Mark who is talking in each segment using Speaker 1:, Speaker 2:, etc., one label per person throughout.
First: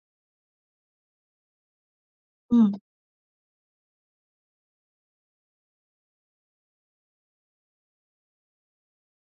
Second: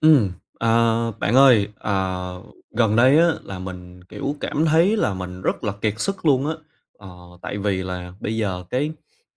Speaker 1: Ừm, à, Bạn ơi,
Speaker 2: Ừm.
Speaker 1: gần đây á là mình, kiểu, cảm thấy là mình rất là kiệt sức luôn á. Ờ, Tại vì là bây giờ cái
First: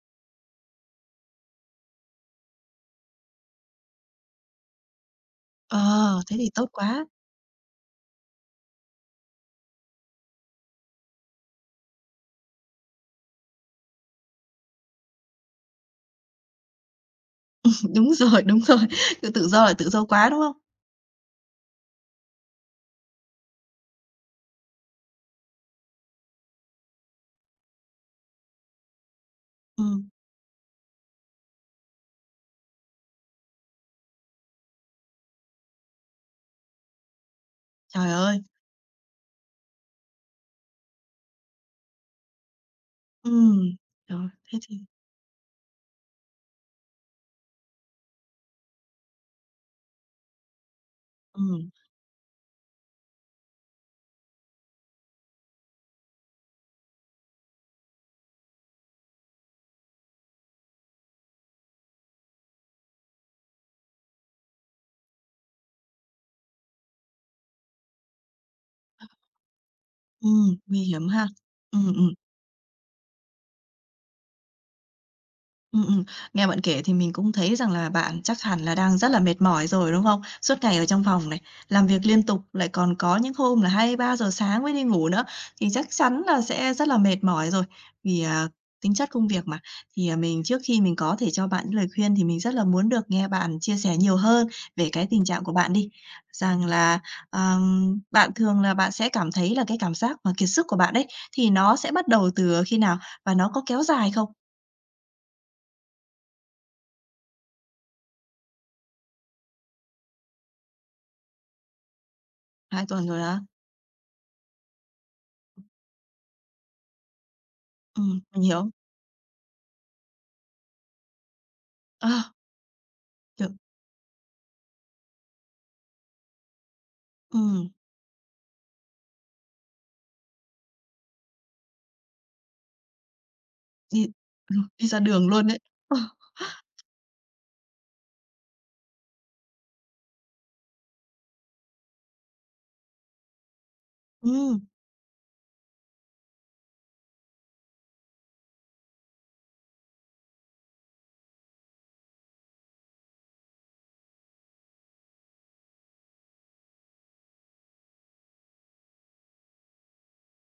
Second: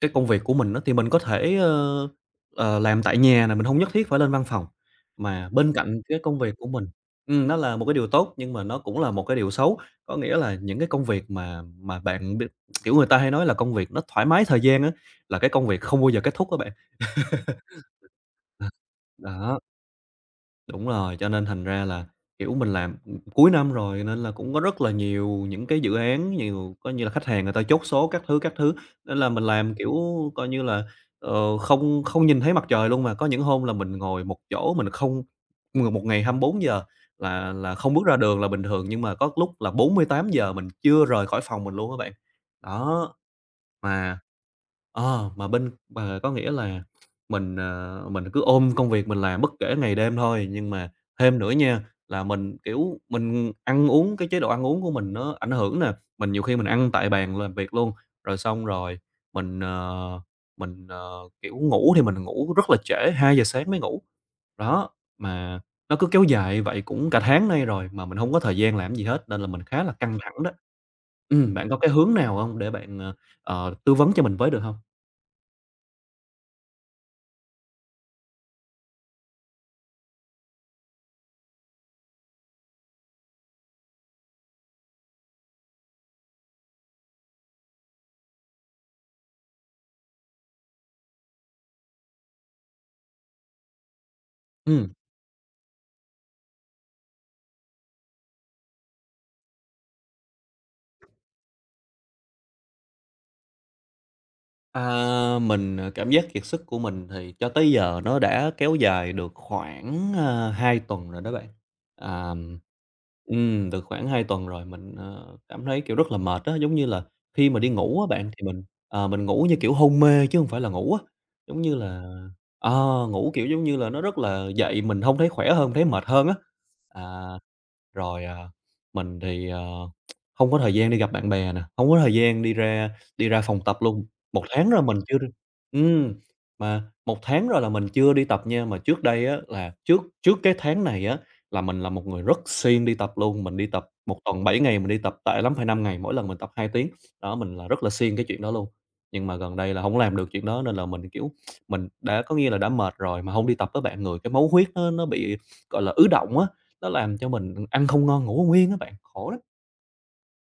Speaker 1: cái công việc của mình á thì mình có thể, làm tại nhà này mình không nhất thiết phải lên văn phòng. Mà bên cạnh cái
Speaker 2: ờ, Thế
Speaker 1: công
Speaker 2: thì
Speaker 1: việc của
Speaker 2: tốt
Speaker 1: mình,
Speaker 2: quá.
Speaker 1: nó là một cái điều tốt nhưng mà nó cũng là một cái điều xấu. Có nghĩa là những cái công việc mà bạn biết, kiểu, người ta hay nói là công việc nó thoải mái thời gian á, là cái công việc không bao giờ kết thúc á bạn.
Speaker 2: Đúng
Speaker 1: Ờ,
Speaker 2: rồi, sự tự
Speaker 1: Đó.
Speaker 2: do là tự do quá, đúng không?
Speaker 1: Đúng rồi, cho nên thành ra là, kiểu, mình làm, cuối năm rồi nên là cũng có rất là nhiều những cái dự án, nhiều coi như là khách hàng người ta chốt số các thứ, nên là mình làm, kiểu,
Speaker 2: Ừm,
Speaker 1: coi như là, không không nhìn thấy mặt trời luôn. Mà có những hôm là mình ngồi một chỗ mình không một ngày 24 giờ là không bước
Speaker 2: trời
Speaker 1: ra đường
Speaker 2: ơi.
Speaker 1: là bình thường, nhưng mà có lúc là 48 giờ mình chưa rời khỏi phòng mình luôn các bạn. Đó,
Speaker 2: Ừm,
Speaker 1: mà
Speaker 2: rồi. Thế thì
Speaker 1: mà có nghĩa là mình cứ ôm công việc mình làm bất kể ngày đêm thôi, nhưng mà thêm nữa
Speaker 2: ừm,
Speaker 1: nha, là mình ăn uống cái chế độ ăn uống của mình nó ảnh hưởng nè, nhiều khi mình ăn tại bàn làm việc luôn, rồi xong rồi mình, ờ, mình, ờ, kiểu, ngủ thì mình ngủ rất là trễ, 2 giờ sáng mới ngủ. Đó, mà nó cứ kéo dài vậy cũng cả tháng nay rồi mà mình hông có thời gian làm cái gì hết nên là mình khá là căng thẳng đó.
Speaker 2: Nguy hiểm ha.
Speaker 1: Bạn có cái
Speaker 2: Ừm, ừm.
Speaker 1: hướng nào hông để bạn, tư vấn cho mình với được hông?
Speaker 2: Ừm, ừm. Nghe bạn kể thì mình cũng thấy rằng là bạn chắc hẳn là đang rất là mệt mỏi rồi, đúng không? Suốt ngày ở trong phòng này, làm việc liên tục, lại còn có những hôm là 2 đến 3 giờ sáng mới đi ngủ nữa, thì chắc chắn là sẽ rất là mệt mỏi rồi. Vì, tính chất công việc mà, thì, mình trước khi mình có thể cho bạn những lời khuyên thì mình rất là muốn được nghe bạn chia sẻ nhiều hơn về
Speaker 1: Ừm.
Speaker 2: cái tình trạng của bạn đi. Rằng là, bạn thường là bạn sẽ cảm thấy là cái cảm giác mà kiệt sức của bạn ấy, thì nó sẽ bắt đầu từ khi nào? Và nó có kéo dài không?
Speaker 1: Cảm giác kiệt sức của mình thì cho tới giờ nó đã kéo dài được khoảng, 2 tuần rồi đó bạn. À,
Speaker 2: 2 tuần rồi đó.
Speaker 1: Được khoảng 2 tuần rồi mình, cảm thấy, kiểu, rất là mệt á, giống như là khi mà đi ngủ á bạn
Speaker 2: Mình
Speaker 1: thì mình,
Speaker 2: hiểu.
Speaker 1: ờ, mình ngủ như kiểu hôn mê chứ không phải là ngủ á. Giống như là
Speaker 2: À,
Speaker 1: ngủ, kiểu,
Speaker 2: kiểu
Speaker 1: giống như là, nó rất là dậy mình không thấy khỏe hơn, thấy mệt hơn á. À.
Speaker 2: ừm,
Speaker 1: Rồi, mình thì, hông có thời gian đi gặp bạn bè nè, không có thời gian đi ra phòng tập luôn.
Speaker 2: đi
Speaker 1: Một tháng rồi
Speaker 2: đi
Speaker 1: mình
Speaker 2: ra
Speaker 1: chưa đi
Speaker 2: đường luôn đấy. Ờ,
Speaker 1: ừm, mà một tháng rồi là mình chưa đi tập nha, mà trước đây á là trước trước cái tháng này á là mình là một người rất siêng đi tập luôn, mình đi tập một tuần 7
Speaker 2: ừm.
Speaker 1: ngày, mình đi tập tệ lắm phải 5 ngày, mỗi lần mình tập 2 tiếng. Đó, mình là rất là siêng cái chuyện đó luôn. Nhưng mà gần đây là không làm được chuyện đó nên là mình, kiểu, mình đã, có nghĩa là đã mệt rồi mà không đi tập với bạn, người cái máu huyết nó bị, gọi là, ứ đọng á. Nó làm cho mình ăn không ngon, ngủ không yên á bạn, khổ lắm.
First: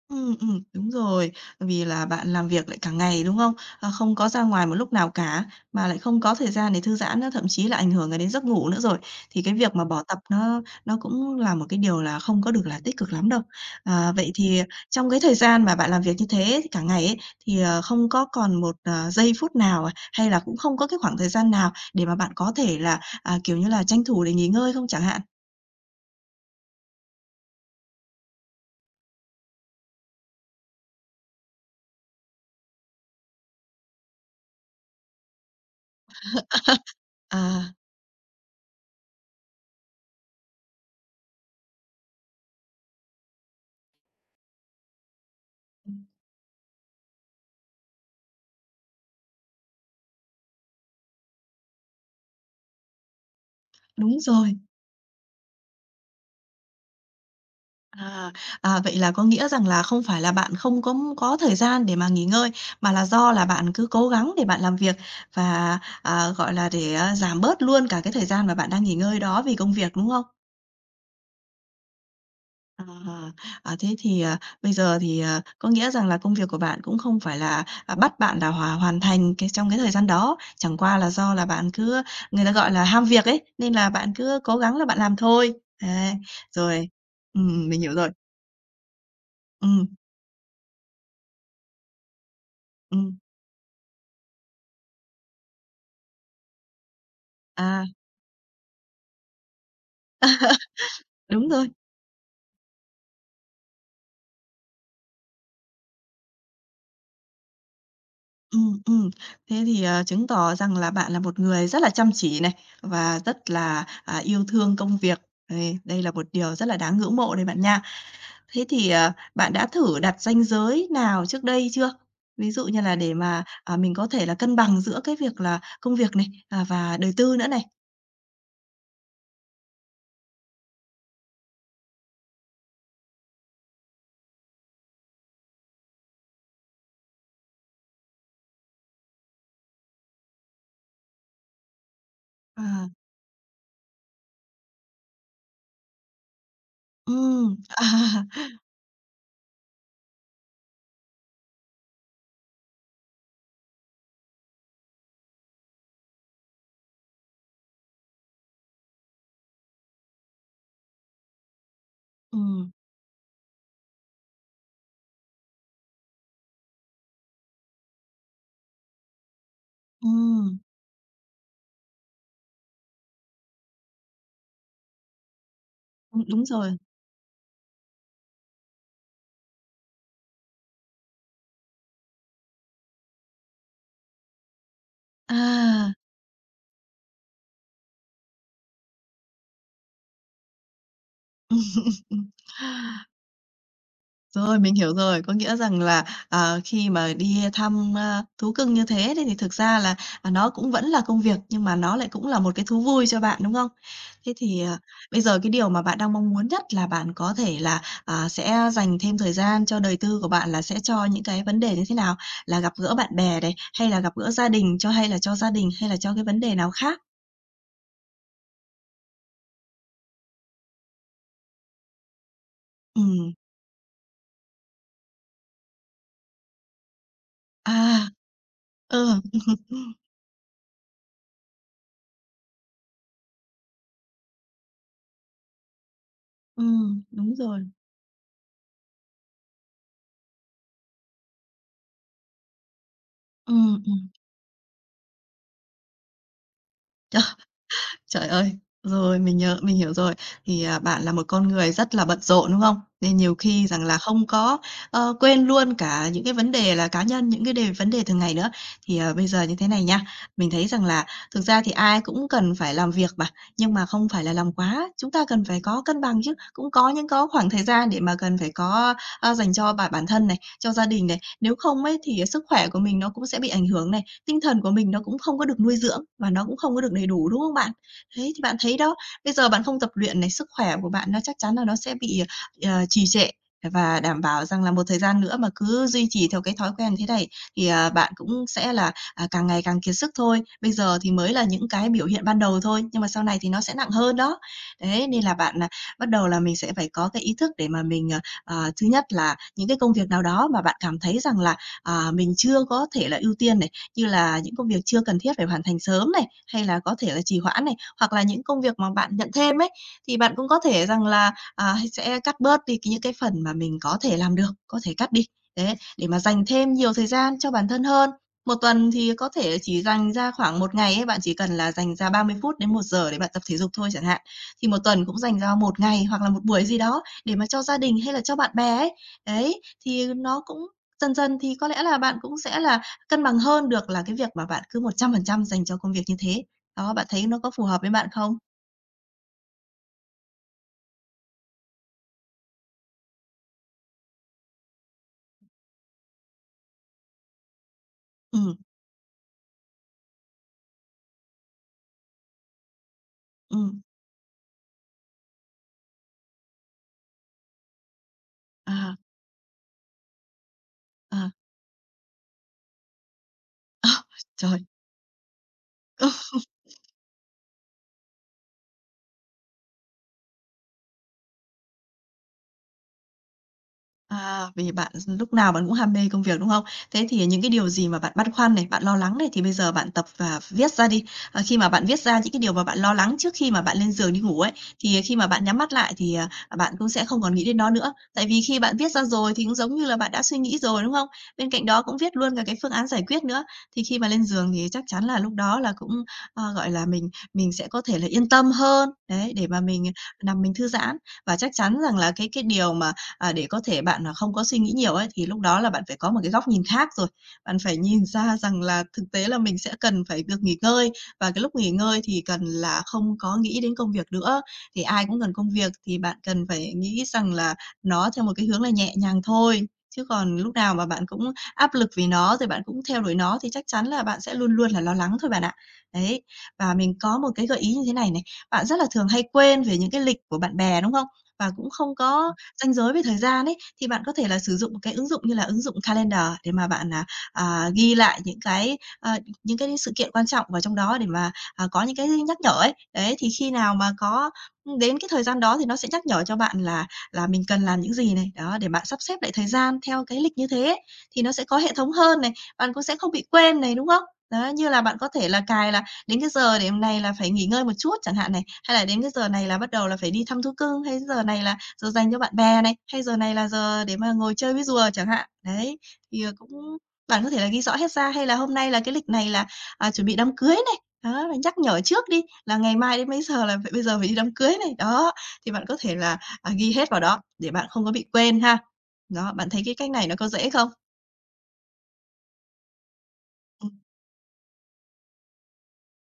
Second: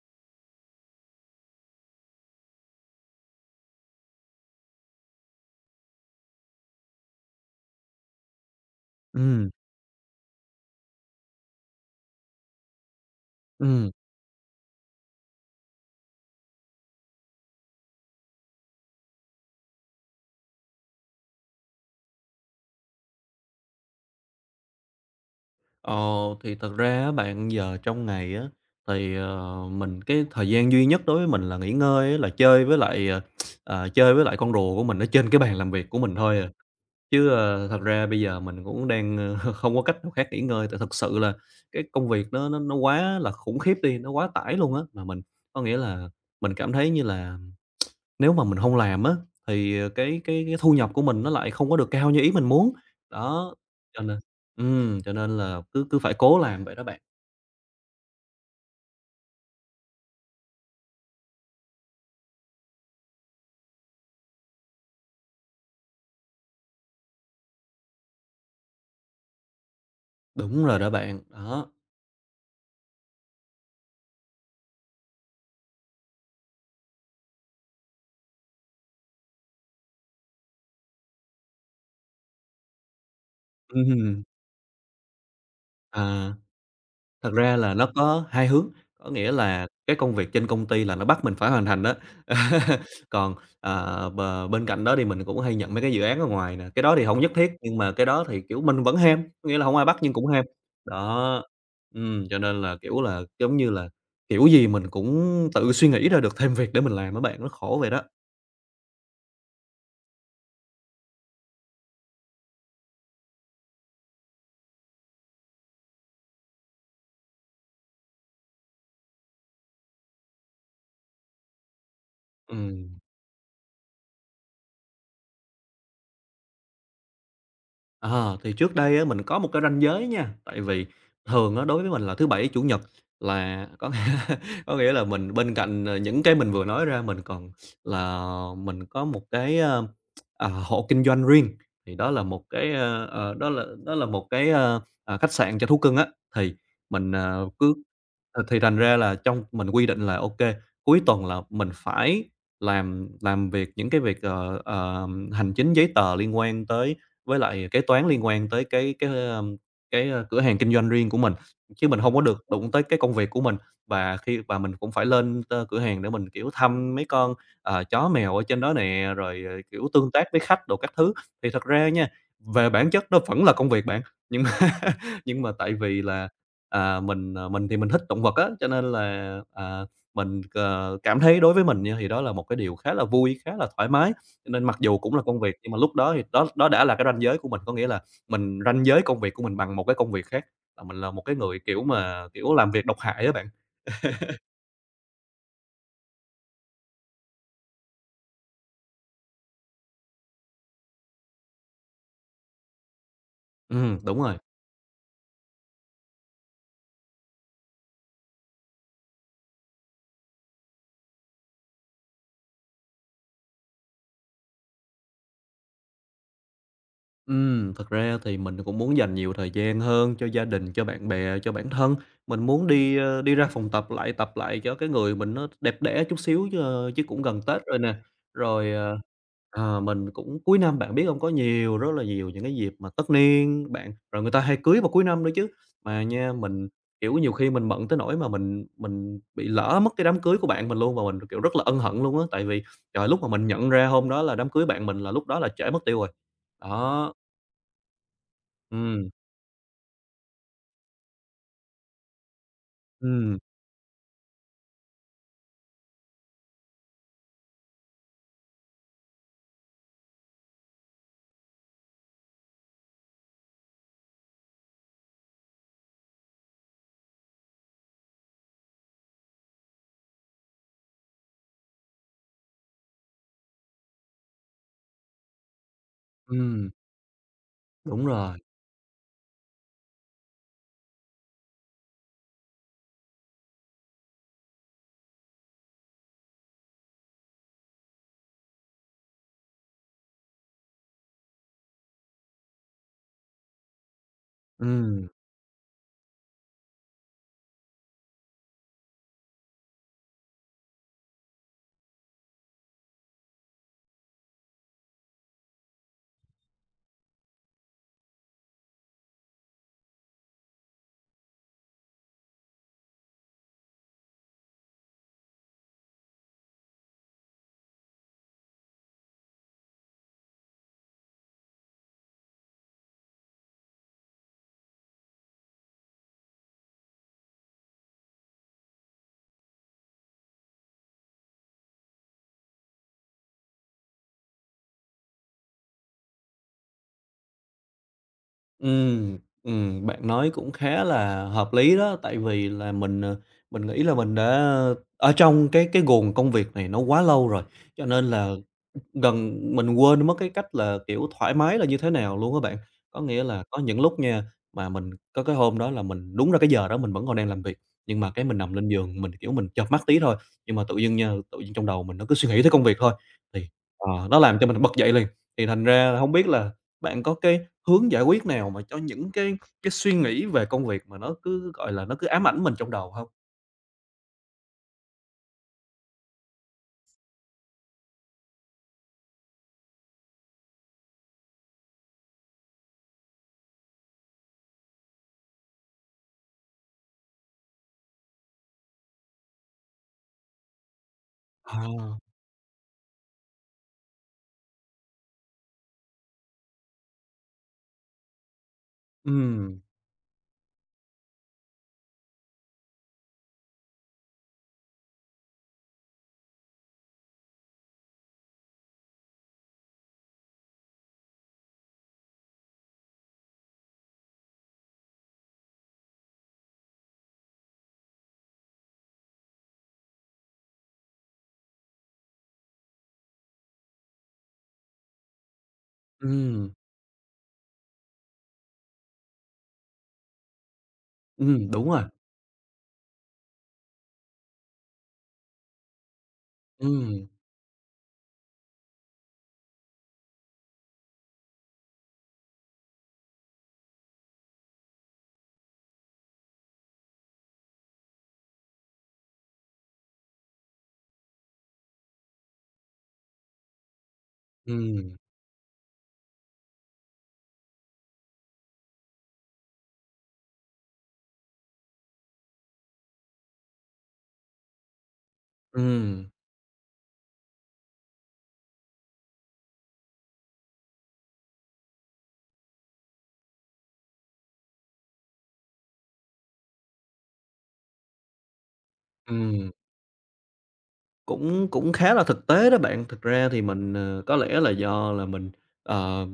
Speaker 2: Ừ, đúng rồi. Vì là bạn làm việc lại cả ngày, đúng không? Không có ra ngoài một lúc nào cả, mà lại không có thời gian để thư giãn nữa, thậm chí là ảnh hưởng đến giấc ngủ nữa rồi. Thì
Speaker 1: Ừm,
Speaker 2: cái việc mà bỏ tập nó cũng là một cái điều là không có được là tích cực lắm đâu.
Speaker 1: ừm.
Speaker 2: À, vậy thì trong cái thời gian mà bạn làm việc như thế cả ngày ấy, thì, không có còn một, giây phút nào, hay là cũng không có cái khoảng thời gian nào để mà bạn có thể là, kiểu như là, tranh thủ để nghỉ ngơi không chẳng hạn?
Speaker 1: Ờ, thì thật ra á bạn, giờ trong ngày á, thì, mình cái thời gian duy nhất đối với mình là nghỉ ngơi á, là chơi với lại con rùa của mình ở trên cái bàn làm việc của mình thôi à. Chứ,
Speaker 2: À,
Speaker 1: thật ra bây giờ mình cũng đang, không có cách nào khác nghỉ ngơi, tại thật sự là cái công việc nó quá là khủng khiếp đi, nó quá tải luôn á, mà mình có nghĩa là mình cảm thấy như là nếu mà mình không làm á, thì, cái thu nhập của mình nó lại không có được cao như ý mình muốn. Đó, cho nên
Speaker 2: đúng rồi.
Speaker 1: cho nên là cứ cứ phải cố làm vậy đó bạn.
Speaker 2: À, vậy là có nghĩa rằng là không phải là bạn không có thời gian để mà nghỉ ngơi, mà là do là bạn cứ cố gắng để bạn làm việc và, gọi là, để, giảm bớt luôn cả cái thời gian mà bạn đang nghỉ ngơi đó vì công việc, đúng không?
Speaker 1: Đúng rồi đó bạn, đó.
Speaker 2: À, thế thì, bây giờ thì, có nghĩa rằng là công việc của bạn cũng không phải là, bắt bạn là hoàn thành cái trong cái thời gian đó, chẳng qua là do là bạn cứ người ta gọi là ham việc ấy, nên là bạn
Speaker 1: Ừm,
Speaker 2: cứ cố gắng là bạn làm thôi. Đấy.
Speaker 1: à.
Speaker 2: Rồi,
Speaker 1: Thật ra là
Speaker 2: mình
Speaker 1: nó
Speaker 2: hiểu rồi.
Speaker 1: có hai hướng, có nghĩa là
Speaker 2: Ừm,
Speaker 1: cái công việc trên công ty là nó bắt mình phải hoàn thành đó.
Speaker 2: ừm,
Speaker 1: Còn, bên cạnh đó thì mình cũng hay nhận mấy cái dự án ở ngoài nè, cái đó thì không nhất thiết, nhưng
Speaker 2: à.
Speaker 1: mà cái đó thì, kiểu, mình vẫn ham, có nghĩa là không ai bắt nhưng cũng ham. Đó,
Speaker 2: Đúng rồi.
Speaker 1: cho nên là, kiểu là, giống như là, kiểu gì mình cũng tự suy nghĩ ra được thêm việc để mình làm á bạn, nó khổ vậy đó.
Speaker 2: Ừm, ừm. Thế thì, chứng tỏ rằng là bạn là một người rất là chăm chỉ này, và rất là, yêu thương công việc. Đây là một điều rất là đáng ngưỡng mộ đây bạn nha. Thế thì, bạn đã thử đặt ranh giới nào trước đây chưa? Ví dụ như là
Speaker 1: Ừm.
Speaker 2: để mà, mình có thể là cân bằng giữa cái việc là công việc này, và đời tư nữa này.
Speaker 1: Ờ, thì trước đây á, mình có một cái ranh giới nha, tại vì thường á, đối với mình là thứ Bảy, Chủ nhật là có, có nghĩa là mình bên cạnh, những cái mình vừa nói ra mình còn là mình có một cái, hộ kinh doanh riêng, thì đó là một cái,
Speaker 2: À,
Speaker 1: đó là một cái, khách sạn cho thú cưng á. Thì mình, ờ,
Speaker 2: ừm.
Speaker 1: cứ
Speaker 2: À,
Speaker 1: ờ, Thì thành ra là trong mình quy định là ok cuối tuần là mình phải làm việc những cái việc, hành chính giấy tờ liên quan tới với lại kế toán liên quan tới cái cửa hàng kinh doanh riêng của mình, chứ mình hông có được đụng
Speaker 2: ừm,
Speaker 1: tới cái công việc của mình. Và mình cũng phải lên cửa hàng để mình, kiểu, thăm mấy con, chó mèo ở trên đó nè, rồi, kiểu, tương tác với
Speaker 2: ừm,
Speaker 1: khách đồ các thứ. Thì thật ra nha, về bản chất nó vẫn là công việc bạn, nhưng mà nhưng mà tại vì là,
Speaker 2: đúng rồi.
Speaker 1: mình, ờ, mình thì mình thích động vật á, cho nên là, cảm thấy đối với mình nha thì đó là một cái điều khá là vui, khá là thoải mái. Cho nên mặc dù cũng là công việc nhưng mà
Speaker 2: À.
Speaker 1: lúc đó thì đó đó đã là cái ranh giới của mình, có nghĩa là mình ranh giới công việc của mình bằng một cái công việc khác, là mình là một cái người, kiểu mà, kiểu, làm việc độc hại á bạn.
Speaker 2: Rồi, mình hiểu rồi. Có nghĩa rằng là, khi mà đi thăm, thú cưng như thế đấy thì thực ra là, nó cũng vẫn là công việc, nhưng mà nó lại cũng là một cái thú vui cho bạn, đúng không?
Speaker 1: Đúng
Speaker 2: Thế
Speaker 1: rồi.
Speaker 2: thì, bây giờ cái điều mà bạn đang mong muốn nhất là bạn có thể là, sẽ dành thêm thời gian cho đời tư của bạn là sẽ cho những cái vấn đề như thế nào? Là gặp gỡ bạn bè này, hay là gặp gỡ gia đình cho hay là cho gia đình, hay là cho cái vấn đề nào khác?
Speaker 1: Thật ra thì mình cũng muốn dành nhiều thời gian hơn cho gia đình, cho bạn bè, cho bản thân. Mình muốn đi, ơ,
Speaker 2: Ừm.
Speaker 1: đi ra phòng tập lại cho cái người mình nó đẹp đẽ chút xíu chứ cũng gần Tết rồi nè.
Speaker 2: À,
Speaker 1: Rồi, ờ
Speaker 2: ừ.
Speaker 1: Mình cũng cuối năm bạn biết không có nhiều rất là nhiều những cái dịp mà tất niên bạn, rồi người ta hay cưới vào cuối năm nữa chứ. Mà nha, mình, kiểu, nhiều
Speaker 2: Đúng
Speaker 1: khi
Speaker 2: rồi.
Speaker 1: mình bận tới nỗi mà mình bị lỡ mất cái đám cưới của bạn mình luôn, và mình, kiểu, rất là ân hận luôn á. Tại vì, trời, lúc mà mình
Speaker 2: Ừ,
Speaker 1: nhận ra hôm đó là đám cưới bạn mình là lúc đó là trễ mất tiêu rồi. Đó,
Speaker 2: ừm. Trời ơi!
Speaker 1: ừm,
Speaker 2: Rồi, mình hiểu rồi. Thì, bạn là một con người rất là bận rộn, đúng không? Nên nhiều
Speaker 1: ừm,
Speaker 2: khi rằng là không có, quên luôn cả những cái vấn đề là cá nhân, những cái vấn đề thường ngày nữa. Thì, bây giờ như thế này nha, mình thấy rằng là thực ra thì ai cũng cần phải làm việc mà, nhưng mà không phải là làm quá, chúng ta cần phải có cân bằng chứ. Cũng có có khoảng thời gian để mà cần phải có, dành cho bản bản thân này, cho gia đình này. Nếu không ấy thì sức khỏe của mình nó cũng sẽ bị ảnh hưởng này, tinh thần của mình nó cũng không có được nuôi dưỡng và nó cũng
Speaker 1: ừm,
Speaker 2: không có được đầy đủ, đúng không bạn?
Speaker 1: đúng
Speaker 2: Thế
Speaker 1: rồi,
Speaker 2: thì bạn thấy đó, bây giờ bạn không tập luyện này, sức khỏe của bạn nó chắc chắn là nó sẽ bị, trì trệ. Và đảm bảo rằng là một thời gian nữa mà cứ duy trì theo cái thói quen thế này thì, bạn cũng sẽ là, càng ngày càng kiệt sức thôi. Bây giờ thì mới là những cái biểu hiện ban đầu thôi, nhưng mà sau này thì nó sẽ nặng hơn đó.
Speaker 1: ừm.
Speaker 2: Đấy, nên là bạn, bắt đầu là mình sẽ phải có cái ý thức để mà mình, thứ nhất là những cái công việc nào đó mà bạn cảm thấy rằng là mình chưa có thể là ưu tiên này, như là những công việc chưa cần thiết phải hoàn thành sớm này, hay là có thể là trì hoãn này, hoặc là những công việc mà bạn nhận thêm ấy, thì bạn cũng có thể rằng là, sẽ cắt bớt đi những cái phần mà mình có thể làm được, có thể cắt đi, đấy, để mà dành thêm nhiều thời gian cho bản thân hơn. Một tuần thì có thể chỉ dành ra khoảng một ngày ấy, bạn chỉ cần là dành ra 30 phút đến một giờ để bạn tập thể dục thôi chẳng hạn, thì một tuần cũng dành ra một ngày hoặc là một buổi gì đó để mà cho gia đình hay là cho bạn bè ấy. Đấy, thì nó cũng dần dần thì có lẽ là bạn cũng sẽ là cân bằng hơn được là cái việc mà bạn cứ 100% dành cho công việc như thế. Đó, bạn thấy nó có phù hợp với bạn không?
Speaker 1: Bạn nói cũng khá là hợp lý đó, tại vì là mình nghĩ là mình đã, ở trong cái guồng công việc này nó quá lâu rồi, cho nên là
Speaker 2: Ừm,
Speaker 1: gần mình quên mất cái cách là, kiểu, thoải mái là như thế nào luôn á bạn. Có nghĩa là có những
Speaker 2: ừm,
Speaker 1: lúc nha, mà mình có cái hôm đó là mình đúng ra cái giờ đó mình vẫn còn đang làm việc, nhưng mà cái mình nằm lên
Speaker 2: à,
Speaker 1: giường mình, kiểu, mình chợp mắt tí thôi, nhưng mà tự dưng nha,
Speaker 2: à.
Speaker 1: tự dưng trong đầu mình nó cứ suy nghĩ tới công việc thôi, thì,
Speaker 2: À,
Speaker 1: nó làm cho mình
Speaker 2: trời!
Speaker 1: bật dậy liền. Thì thành ra là
Speaker 2: Ừ.
Speaker 1: hông biết là bạn có cái hướng giải quyết nào mà cho những cái suy nghĩ về công việc mà nó cứ, gọi là, nó cứ ám ảnh mình trong đầu không?
Speaker 2: À, vì bạn lúc nào bạn cũng ham mê công việc, đúng không? Thế thì những cái điều gì mà bạn băn khoăn này, bạn lo lắng này thì bây giờ bạn tập và viết ra đi. Ờ, khi mà bạn viết ra những cái điều mà bạn lo lắng trước khi mà bạn lên giường đi ngủ ấy, thì khi mà bạn nhắm mắt lại thì, bạn cũng sẽ không còn nghĩ đến nó nữa. Tại vì khi bạn viết ra rồi thì cũng giống như là bạn đã suy nghĩ rồi, đúng không? Bên
Speaker 1: Ờ,
Speaker 2: cạnh đó cũng viết luôn cả cái phương án giải quyết nữa. Thì khi mà lên giường thì chắc chắn là lúc đó là cũng, gọi là, mình sẽ có thể là yên tâm hơn, đấy, để
Speaker 1: ừm,
Speaker 2: mà mình nằm mình thư giãn. Và chắc chắn rằng là cái điều mà để có thể bạn, không có suy nghĩ nhiều ấy, thì lúc đó là bạn phải có một cái góc nhìn khác rồi. Bạn phải nhìn ra rằng là thực tế là mình sẽ cần phải được nghỉ ngơi và cái lúc nghỉ ngơi thì cần là không có nghĩ đến công việc nữa. Thì ai cũng cần công việc thì bạn cần phải nghĩ rằng là nó theo một cái hướng là nhẹ nhàng thôi, chứ còn lúc nào mà bạn cũng áp lực vì nó, rồi bạn cũng theo đuổi nó thì chắc chắn là bạn sẽ luôn luôn là lo lắng thôi bạn ạ. Đấy,
Speaker 1: ừm,
Speaker 2: và mình có một cái gợi ý như thế này này, bạn rất là thường hay quên về những cái lịch của bạn bè, đúng không? Và
Speaker 1: đúng
Speaker 2: cũng
Speaker 1: rồi,
Speaker 2: không có ranh giới về thời gian ấy, thì bạn có thể là sử dụng một cái ứng dụng như là ứng dụng Calendar để mà bạn,
Speaker 1: ừm,
Speaker 2: ghi lại những cái, những cái sự kiện quan trọng vào trong đó để mà, có những cái nhắc nhở ấy. Đấy, thì khi nào mà có, đến cái thời gian đó thì nó sẽ nhắc nhở cho bạn là mình cần làm những gì này, đó, để bạn sắp xếp lại thời gian theo cái lịch như thế ấy, thì nó sẽ có hệ thống hơn này, bạn cũng sẽ không bị quên này, đúng không? Đó, như là
Speaker 1: ừm,
Speaker 2: bạn có thể là cài là đến cái giờ điểm này là phải nghỉ ngơi một chút chẳng hạn này, hay là đến cái giờ này là bắt đầu là phải đi thăm thú cưng, hay giờ này là giờ dành cho bạn bè này, hay giờ này là giờ để mà ngồi chơi với rùa chẳng hạn. Đấy,
Speaker 1: ừm.
Speaker 2: thì, cũng bạn có thể là ghi rõ hết ra, hay là hôm nay là cái lịch này là, chuẩn bị đám cưới này, đó, là nhắc nhở trước đi, là ngày mai đến mấy giờ là phải bây giờ phải đi đám cưới này. Đó, thì bạn có thể là, ghi hết vào đó để bạn không có bị quên ha. Đó, bạn
Speaker 1: Ừm,
Speaker 2: thấy cái cách này nó có dễ không?
Speaker 1: cũng cũng khá là thực tế đó bạn. Thực ra thì
Speaker 2: Ừm,
Speaker 1: có lẽ là do là ờ,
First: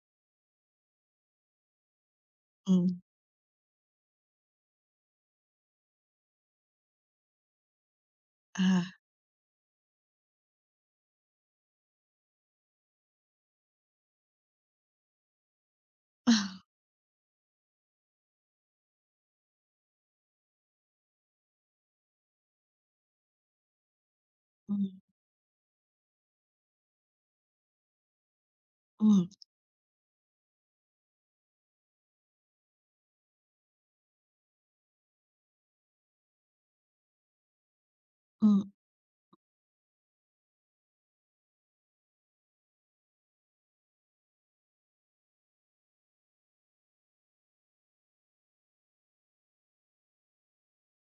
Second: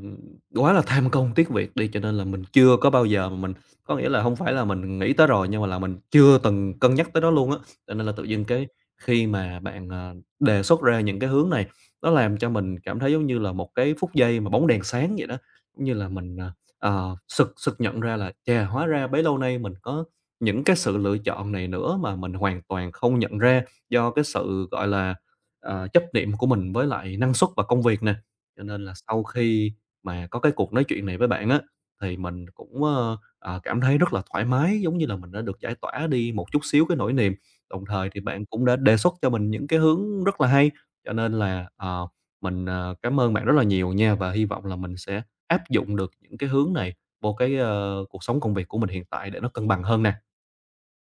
Speaker 1: quá là tham công tiếc việc đi, cho nên là mình chưa
Speaker 2: ừm,
Speaker 1: có bao giờ mà mình, có nghĩa là không phải là mình nghĩ tới rồi, nhưng mà là mình chưa từng cân nhắc tới đó luôn á. Cho nên là tự dưng cái
Speaker 2: à.
Speaker 1: khi mà bạn, đề xuất ra những cái hướng này, nó làm cho mình cảm thấy giống như là một cái phút giây mà bóng đèn sáng vậy đó. Cũng như là sực sực nhận ra là "Chà, hóa ra bấy lâu nay mình có những cái sự lựa chọn này nữa mà mình hoàn toàn không nhận ra." Do cái sự, gọi
Speaker 2: Ừm,
Speaker 1: là, chấp niệm của mình với lại năng suất và công việc nè, cho nên là sau
Speaker 2: ừm,
Speaker 1: khi mà có cái cuộc nói chuyện này với bạn á, thì mình cũng, cảm thấy rất là thoải mái, giống như là mình đã được giải tỏa đi một chút xíu cái nỗi niềm. Đồng thời thì bạn cũng
Speaker 2: ừm.
Speaker 1: đã đề xuất cho mình những cái hướng rất là hay, cho nên là, cảm ơn bạn rất là nhiều nha, và hy vọng là mình sẽ áp dụng được những cái hướng này vô cái, cuộc sống công việc của mình hiện tại để nó cân bằng hơn nè.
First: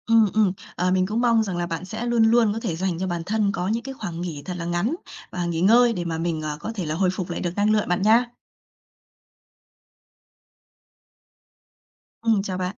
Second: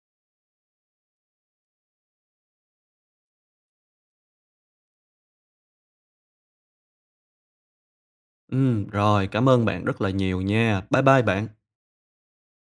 Speaker 2: Ừ. Ờ, mình cũng mong rằng là bạn sẽ luôn luôn có thể dành cho bản thân có những cái khoảng nghỉ thật là ngắn và nghỉ ngơi để mà mình, có thể là hồi phục lại được năng lượng bạn nha.
Speaker 1: Rồi, cảm ơn bạn rất là nhiều nha. Bye bye bạn.
Speaker 2: Ừ, chào bạn.